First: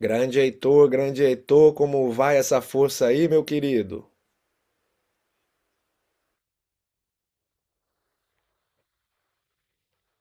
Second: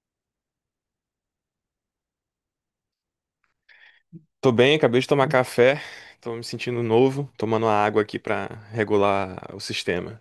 Grande Heitor, como vai essa força aí, meu querido? Tô bem, acabei de tomar café, tô me sentindo novo, tomando a água aqui pra regular o sistema.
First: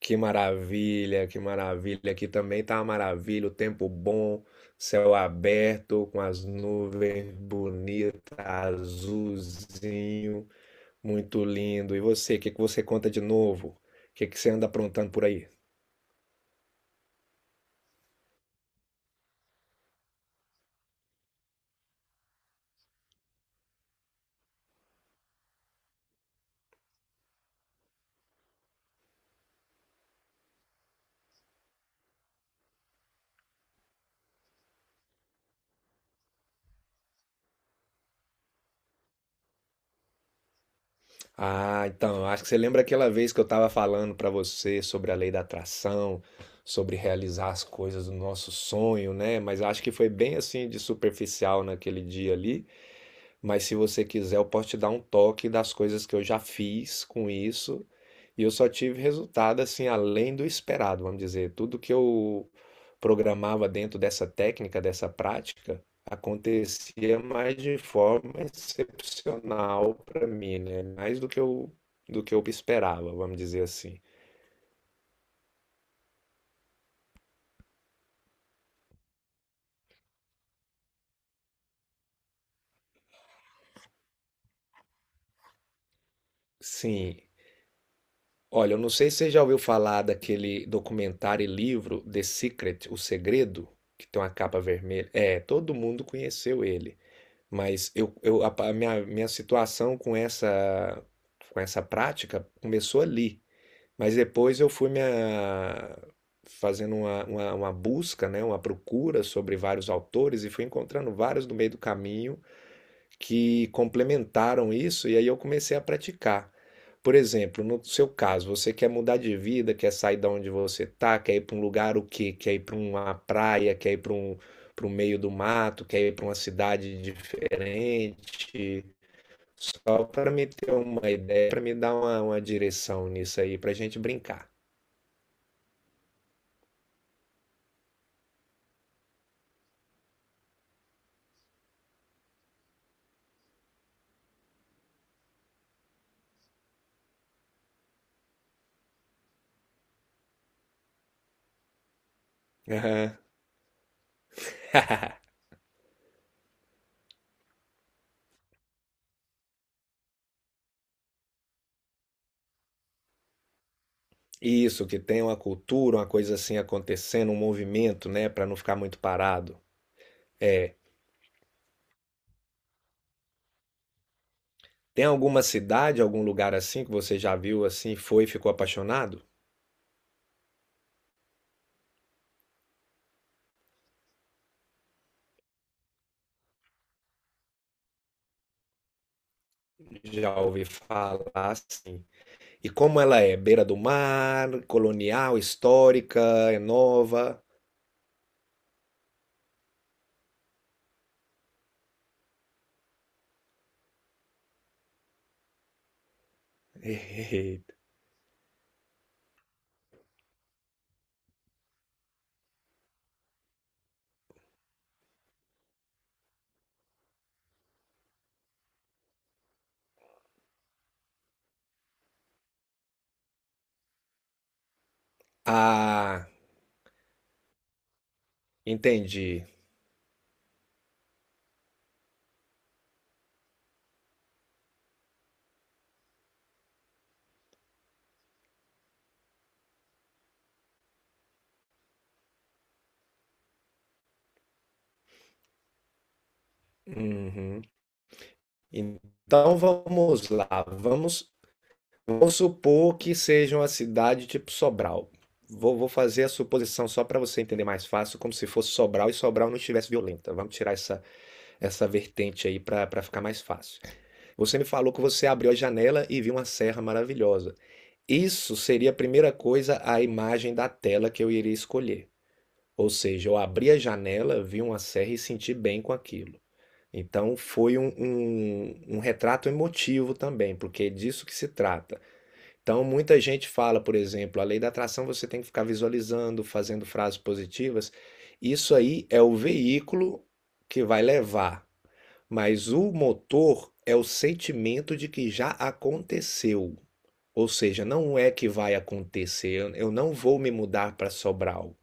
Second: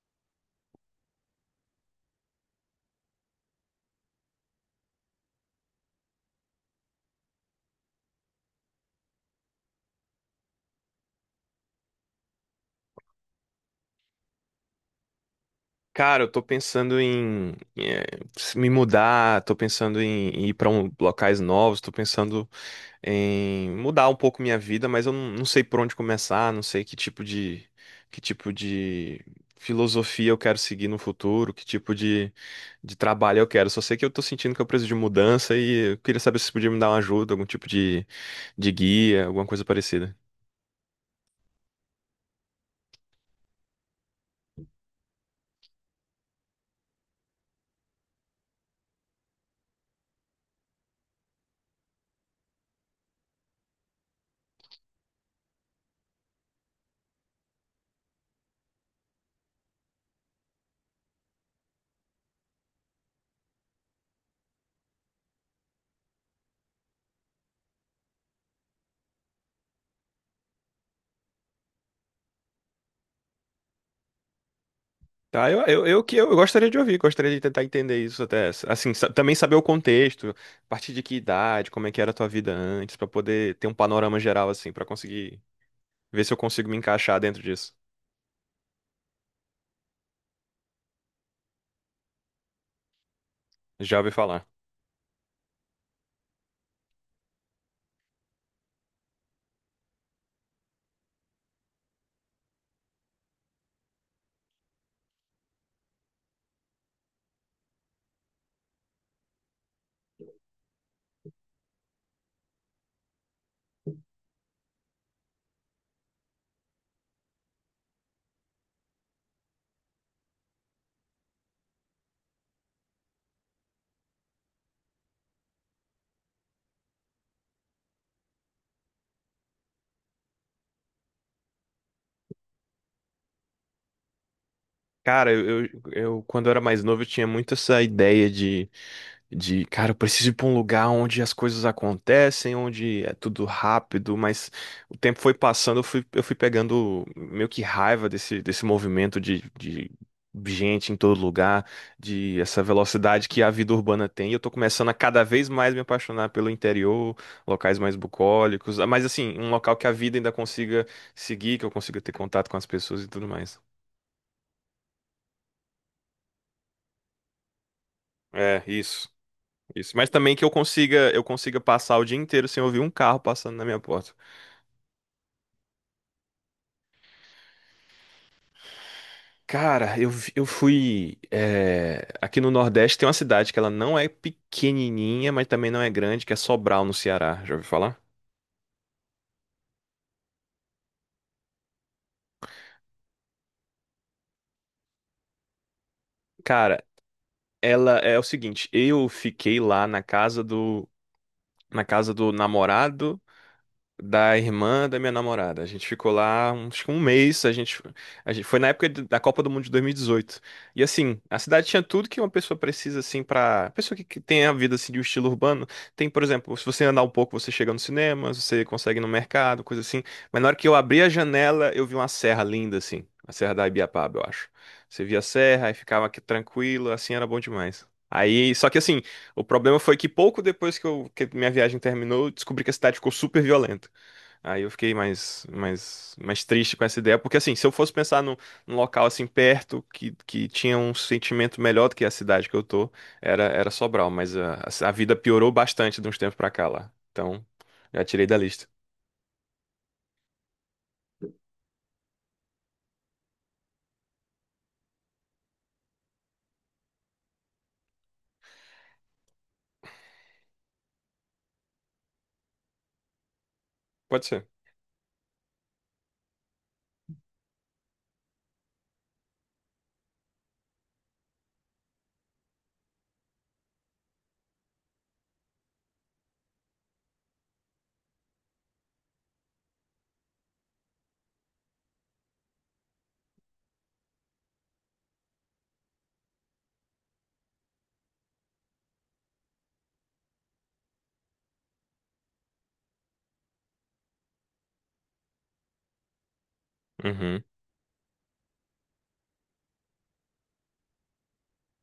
Que maravilha, que maravilha. Aqui também tá uma maravilha, o tempo bom, céu aberto, com as nuvens bonitas, azulzinho, muito lindo. E você, o que que você conta de novo? O que que você anda aprontando por aí? Cara, eu tô pensando em me mudar, tô pensando em ir pra um, locais novos, tô pensando em mudar um pouco minha vida, mas eu não sei por onde começar, não sei que tipo de filosofia eu quero seguir no futuro, que tipo de trabalho eu quero. Só sei que eu tô sentindo que eu preciso de mudança e eu queria saber se você podia me dar uma ajuda, algum tipo de guia, alguma coisa parecida. Ah, então, eu acho que você lembra aquela vez que eu estava falando para você sobre a lei da atração, sobre realizar as coisas do nosso sonho, né? Mas acho que foi bem assim de superficial naquele dia ali. Mas se você quiser, eu posso te dar um toque das coisas que eu já fiz com isso. E eu só tive resultado assim além do esperado, vamos dizer. Tudo que eu programava dentro dessa técnica, dessa prática, acontecia mais de forma excepcional para mim, né? Mais do que eu esperava, vamos dizer assim. Tá, eu que eu gostaria de ouvir, gostaria de tentar entender isso até, assim, também saber o contexto, a partir de que idade, como é que era a tua vida antes, pra poder ter um panorama geral assim, pra conseguir ver se eu consigo me Sim, encaixar dentro disso. olha, eu não sei se você já ouviu falar daquele documentário e livro The Secret, O Segredo, Já que ouvi tem uma falar. capa vermelha. É, todo mundo conheceu ele, mas a minha situação com essa prática começou ali, mas depois eu fui fazendo uma busca, né, uma procura sobre vários autores e fui encontrando vários no meio do caminho que complementaram isso e aí eu comecei a praticar. Por exemplo, no seu caso, você quer mudar de vida, quer sair da onde você tá, quer ir para um lugar o quê? Quer ir para uma praia, quer ir para um para o meio do mato, quer ir para uma cidade diferente. Só para me ter uma ideia, para me dar uma direção nisso aí, para a gente brincar. Cara, quando eu era mais novo, eu tinha muito essa ideia de, cara, eu preciso ir pra um lugar onde as coisas acontecem, onde é tudo rápido, mas o tempo foi passando, eu fui pegando meio que raiva desse, desse movimento de gente em todo lugar, de essa Aham. velocidade que a vida urbana tem. E eu tô começando a cada vez mais me apaixonar pelo interior, locais mais bucólicos, mas assim, um local que a vida ainda consiga seguir, que eu consiga ter contato com as pessoas e tudo mais. Isso, que tem uma cultura, uma coisa assim acontecendo, um movimento, né, para não É, ficar muito parado. isso. Mas também que eu consiga passar o dia inteiro sem ouvir um carro passando na minha porta. Tem alguma cidade, algum lugar assim que você já viu assim, foi e ficou apaixonado? Cara, eu fui. É, aqui no Nordeste tem uma cidade que ela não é pequenininha, mas também não é grande, que é Sobral, no Ceará. Já ouviu falar? Já ouvi falar assim. E como ela é? Beira do mar, colonial, histórica, é Cara, nova? ela é o seguinte: eu fiquei lá na casa na casa do namorado da irmã da minha namorada. A gente ficou lá uns, acho que um mês, Eita. A gente foi na época da Copa do Mundo de 2018. E dezoito. E assim, a cidade tinha tudo que uma pessoa precisa assim para, pessoa que tem a vida assim de um estilo urbano, tem, por exemplo, se você andar um pouco, você chega no cinema, você consegue ir no mercado, coisa assim. Mas na hora que eu abri a janela, eu vi uma serra linda assim, a Serra da Ibiapaba, eu acho. Você via a serra e ficava aqui Ah, tranquilo, assim era bom demais. Aí, só que assim, o entendi. problema foi que pouco depois que minha viagem terminou, eu descobri que a cidade ficou super violenta. Aí eu fiquei mais triste com essa ideia, porque assim, se eu fosse pensar num, num local assim perto que tinha um sentimento melhor do que a cidade que eu tô, era Sobral, mas a vida piorou bastante de uns tempos pra cá lá. Então, Uhum. já tirei da lista. Então vamos lá. Vamos, vamos supor que seja uma cidade tipo Sobral. Vou, vou fazer a suposição só para você entender mais fácil, como se fosse Sobral e Sobral não estivesse violenta. Vamos tirar essa essa vertente aí para pra ficar mais fácil. Pode ser. Você me falou que você abriu a janela e viu uma serra maravilhosa. Isso seria a primeira coisa, a imagem da tela que eu iria escolher. Ou seja, eu abri a janela, vi uma serra e senti bem com aquilo. Então foi um, um, um retrato emotivo também, porque é disso que se trata. Então muita gente fala, por exemplo, a lei da atração você tem que ficar visualizando, fazendo frases positivas. Isso aí é o veículo que vai levar, mas o motor é o sentimento de que já aconteceu. Uhum, Ou seja, não é que vai acontecer, eu não vou me mudar para Sobral.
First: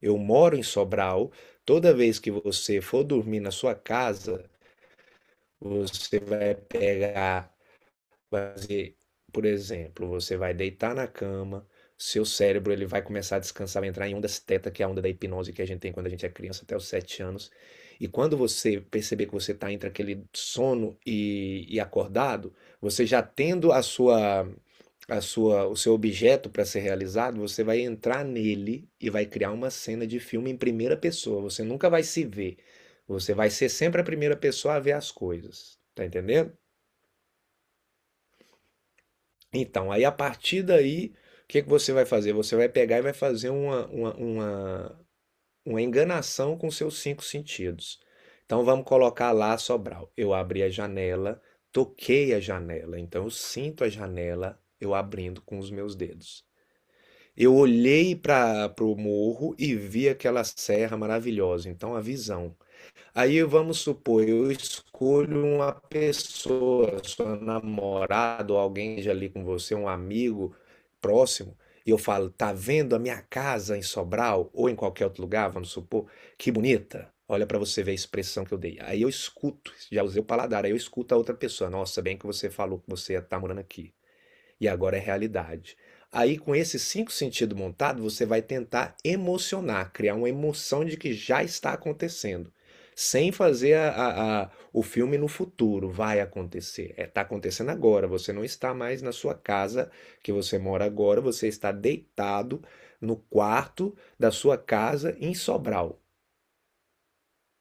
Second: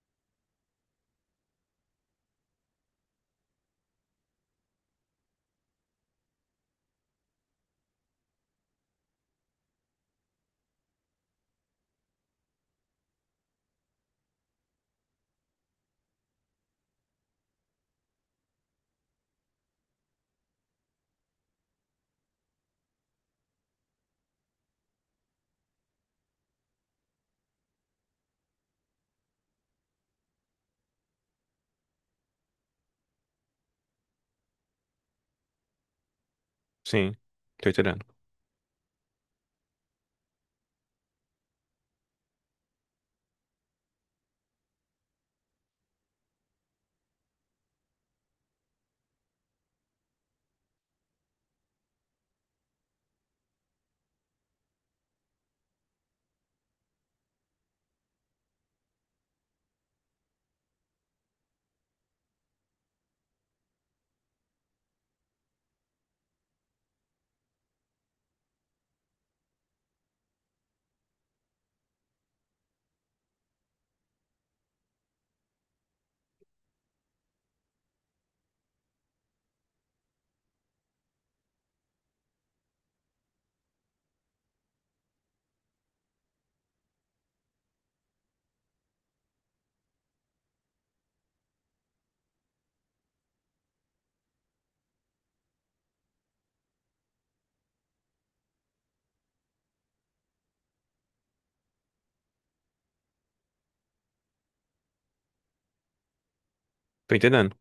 Eu moro em Sobral. Toda vez que você for dormir na sua casa, você vai pegar. Fazer, por exemplo, você vai deitar na cama, seu cérebro ele vai começar a descansar, vai entrar em ondas teta, que é a onda da hipnose que a gente tem quando a gente é criança até os 7 anos. E quando você perceber que você está entre aquele sono e, acordado, você já tendo a sua, o seu objeto para ser realizado, você vai entrar nele e vai criar uma cena de filme em primeira pessoa. Você nunca vai se ver. Você vai ser sempre a primeira pessoa a ver as coisas. Tá entendendo? sim. Tô entendendo. Então, aí a partir daí, o que que você vai fazer? Você vai pegar e vai fazer uma enganação com seus cinco sentidos. Então, vamos colocar lá Sobral. Eu abri a janela, toquei a janela. Então, eu sinto a janela eu abrindo com os meus dedos. Eu olhei para o morro e vi aquela serra maravilhosa. Então, a visão. Aí vamos supor, eu escolho uma pessoa, sua namorada ou alguém já ali com você, um amigo próximo, e eu falo, tá vendo a minha casa em Sobral ou em qualquer outro lugar, vamos supor, que bonita. Olha para você ver a expressão que eu dei. Aí eu escuto, já usei o paladar, aí eu escuto a outra pessoa. Nossa, bem que você falou que você ia estar morando aqui e agora é realidade. Aí, com esses cinco sentidos montados, você vai tentar emocionar, criar uma emoção de que já está acontecendo, sem fazer o filme no futuro, vai acontecer. Está acontecendo agora, você não está mais na sua casa que você mora agora, você está deitado no quarto da sua casa em Sobral. Tô entendendo.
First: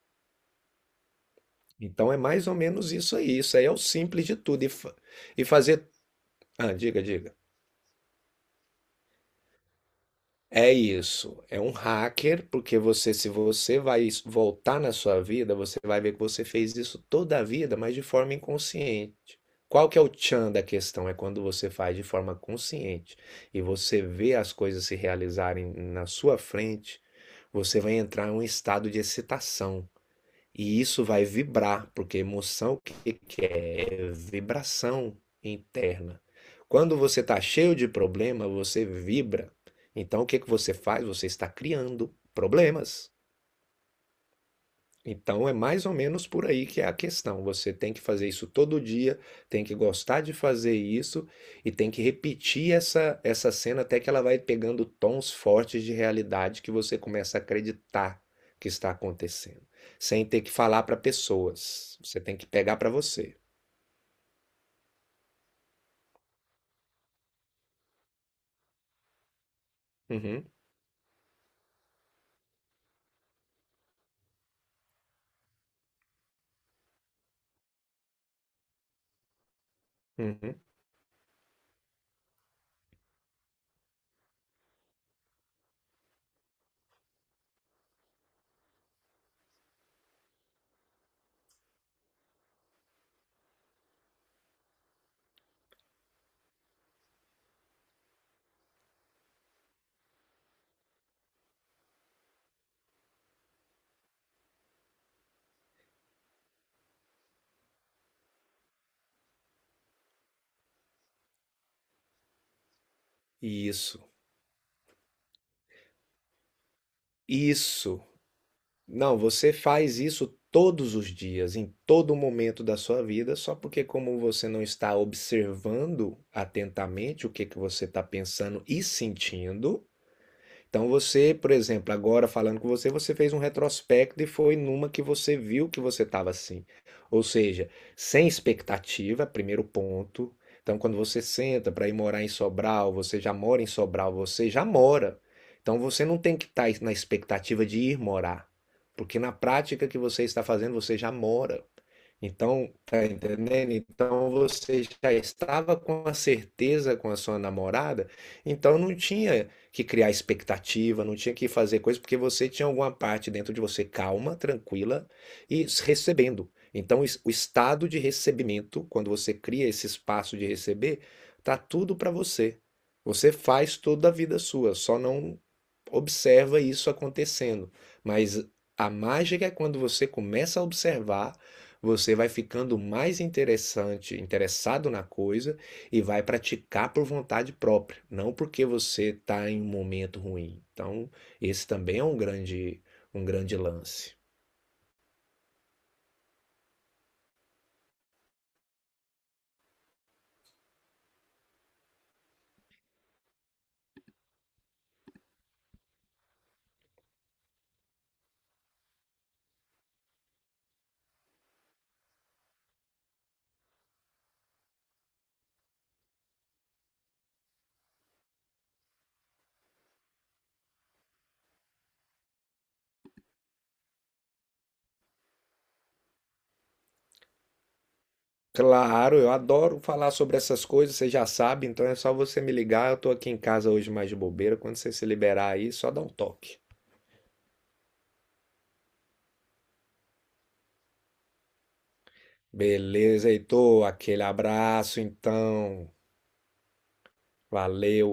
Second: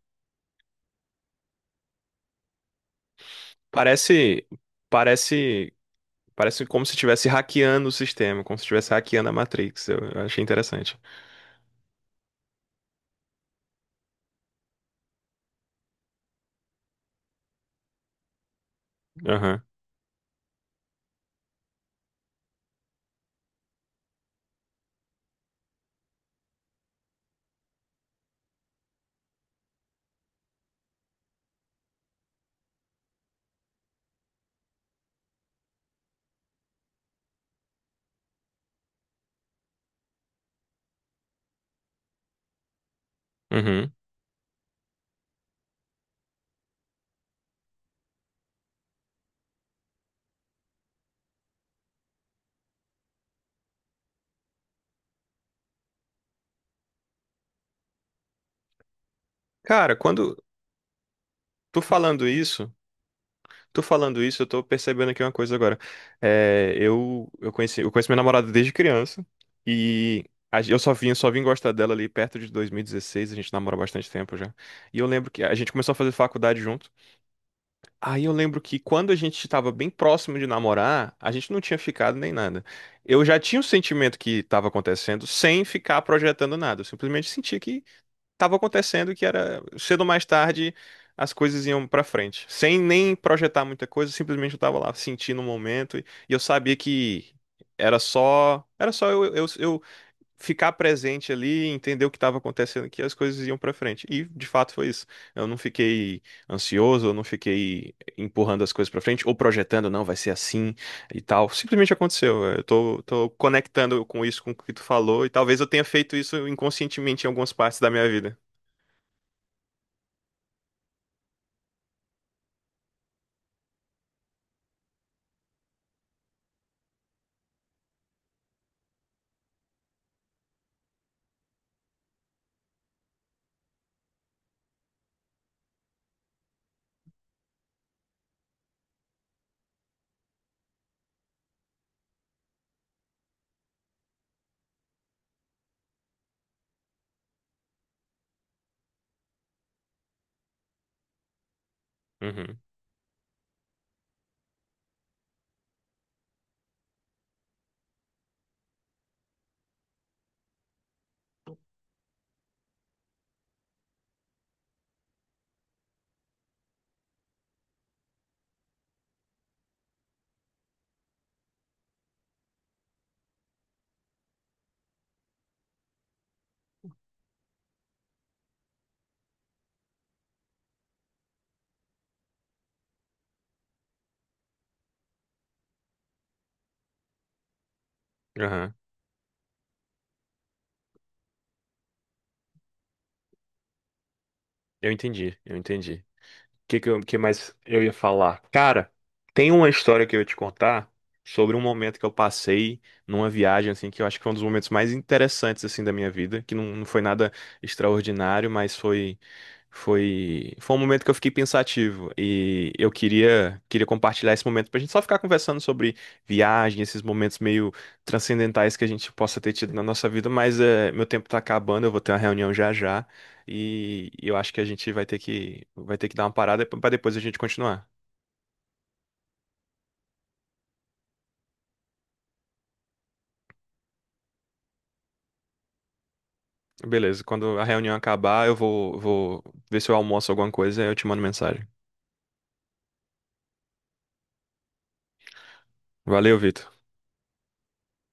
Então é mais ou menos isso aí. Isso aí é o simples de Parece, tudo. E, e parece, fazer. Parece Ah, como se diga, estivesse diga. hackeando o sistema, como se estivesse hackeando a Matrix. Eu achei É interessante. isso, é um hacker, porque você, se você vai voltar na sua vida, você vai ver que você fez isso toda a vida, mas de forma inconsciente. Aham. Qual que é o tchan da questão? É quando você faz de forma consciente e você vê as coisas se realizarem na sua frente, você vai entrar em um estado de excitação. E isso vai vibrar, porque emoção o que que é? É vibração interna. Quando você está cheio de problema, você vibra. Então o que que você faz? Você está criando problemas. Uhum. Então é mais ou menos por aí que é a questão. Você tem que fazer isso todo dia, tem que gostar de fazer isso e tem que repetir essa, essa cena até que ela vai pegando tons fortes de realidade que você começa a acreditar que está acontecendo, Cara, sem quando ter que falar para tu pessoas. Você falando tem que isso pegar para você. Tô falando isso, eu tô percebendo aqui uma coisa agora. É, eu conheço minha namorada desde criança e Uhum, a gen- eu só vim gostar dela ali perto de 2016, a gente namora há bastante tempo já. E eu lembro que a gente começou a fazer faculdade junto. Aí eu lembro que quando a gente estava bem próximo de uhum. namorar, a gente não tinha ficado nem nada. Eu já tinha o sentimento que estava acontecendo sem ficar projetando nada. Eu simplesmente sentia que estava acontecendo que era cedo ou mais tarde as coisas iam pra frente, sem nem projetar muita coisa, simplesmente eu tava lá sentindo o momento e eu sabia que era só eu ficar presente ali, e entender o que estava acontecendo, que as coisas iam pra frente. E de fato foi isso. Eu não fiquei ansioso, eu não fiquei empurrando as coisas pra frente ou projetando, não, vai ser assim e tal. Simplesmente aconteceu. Tô conectando Isso, com isso, com o que tu falou, e talvez eu tenha feito isso inconscientemente em algumas partes da isso. minha vida. Não, você faz isso todos os dias, em todo momento da sua vida, só porque como você não está observando atentamente o que que você está pensando e sentindo, então você, por exemplo, agora falando com você, você fez um retrospecto e foi numa que você viu que você estava assim. Ou seja, sem expectativa, primeiro ponto. Então, quando você senta para ir morar em Sobral, você já mora em Sobral, você já mora. Então, você não tem que estar na expectativa de ir morar, porque na prática que você está fazendo, você já mora. Uhum, Então, tá entendendo? Então você já estava com a certeza com a sua namorada, então não tinha que criar expectativa, não tinha que fazer coisa, porque você tinha alguma parte dentro de você calma, tranquila e recebendo. Então, o estado de recebimento, quando você cria esse espaço de receber, tá tudo para você. Você faz toda a vida sua, só não observa isso acontecendo. Mas a mágica é quando você começa a observar, você vai ficando mais interessante, interessado na coisa e vai praticar por vontade própria, não porque aham. você está em um momento ruim. Então, esse também é um grande lance. Eu entendi. O que, que, eu- que mais eu ia falar? Cara, tem uma história que eu ia te contar sobre um momento que eu passei numa viagem, assim, que eu acho que foi um dos momentos mais interessantes, assim, da minha vida, que não foi nada extraordinário, mas foi um momento que eu fiquei pensativo e eu queria compartilhar esse momento pra gente só ficar conversando sobre viagem, esses momentos meio transcendentais que a gente possa ter tido na nossa vida, mas é, meu tempo tá acabando, eu vou ter uma reunião já já. E eu acho que a gente vai ter que dar uma parada para depois a gente continuar. Claro, eu adoro falar sobre essas coisas, você já sabe, então é só você me ligar. Eu estou aqui em casa hoje mais de bobeira. Quando você se liberar aí, só dá um toque. Beleza, quando a reunião acabar, vou ver se eu almoço alguma coisa e eu te mando mensagem. Beleza, Heitor? Aquele abraço, então. Valeu, Vitor. Valeu.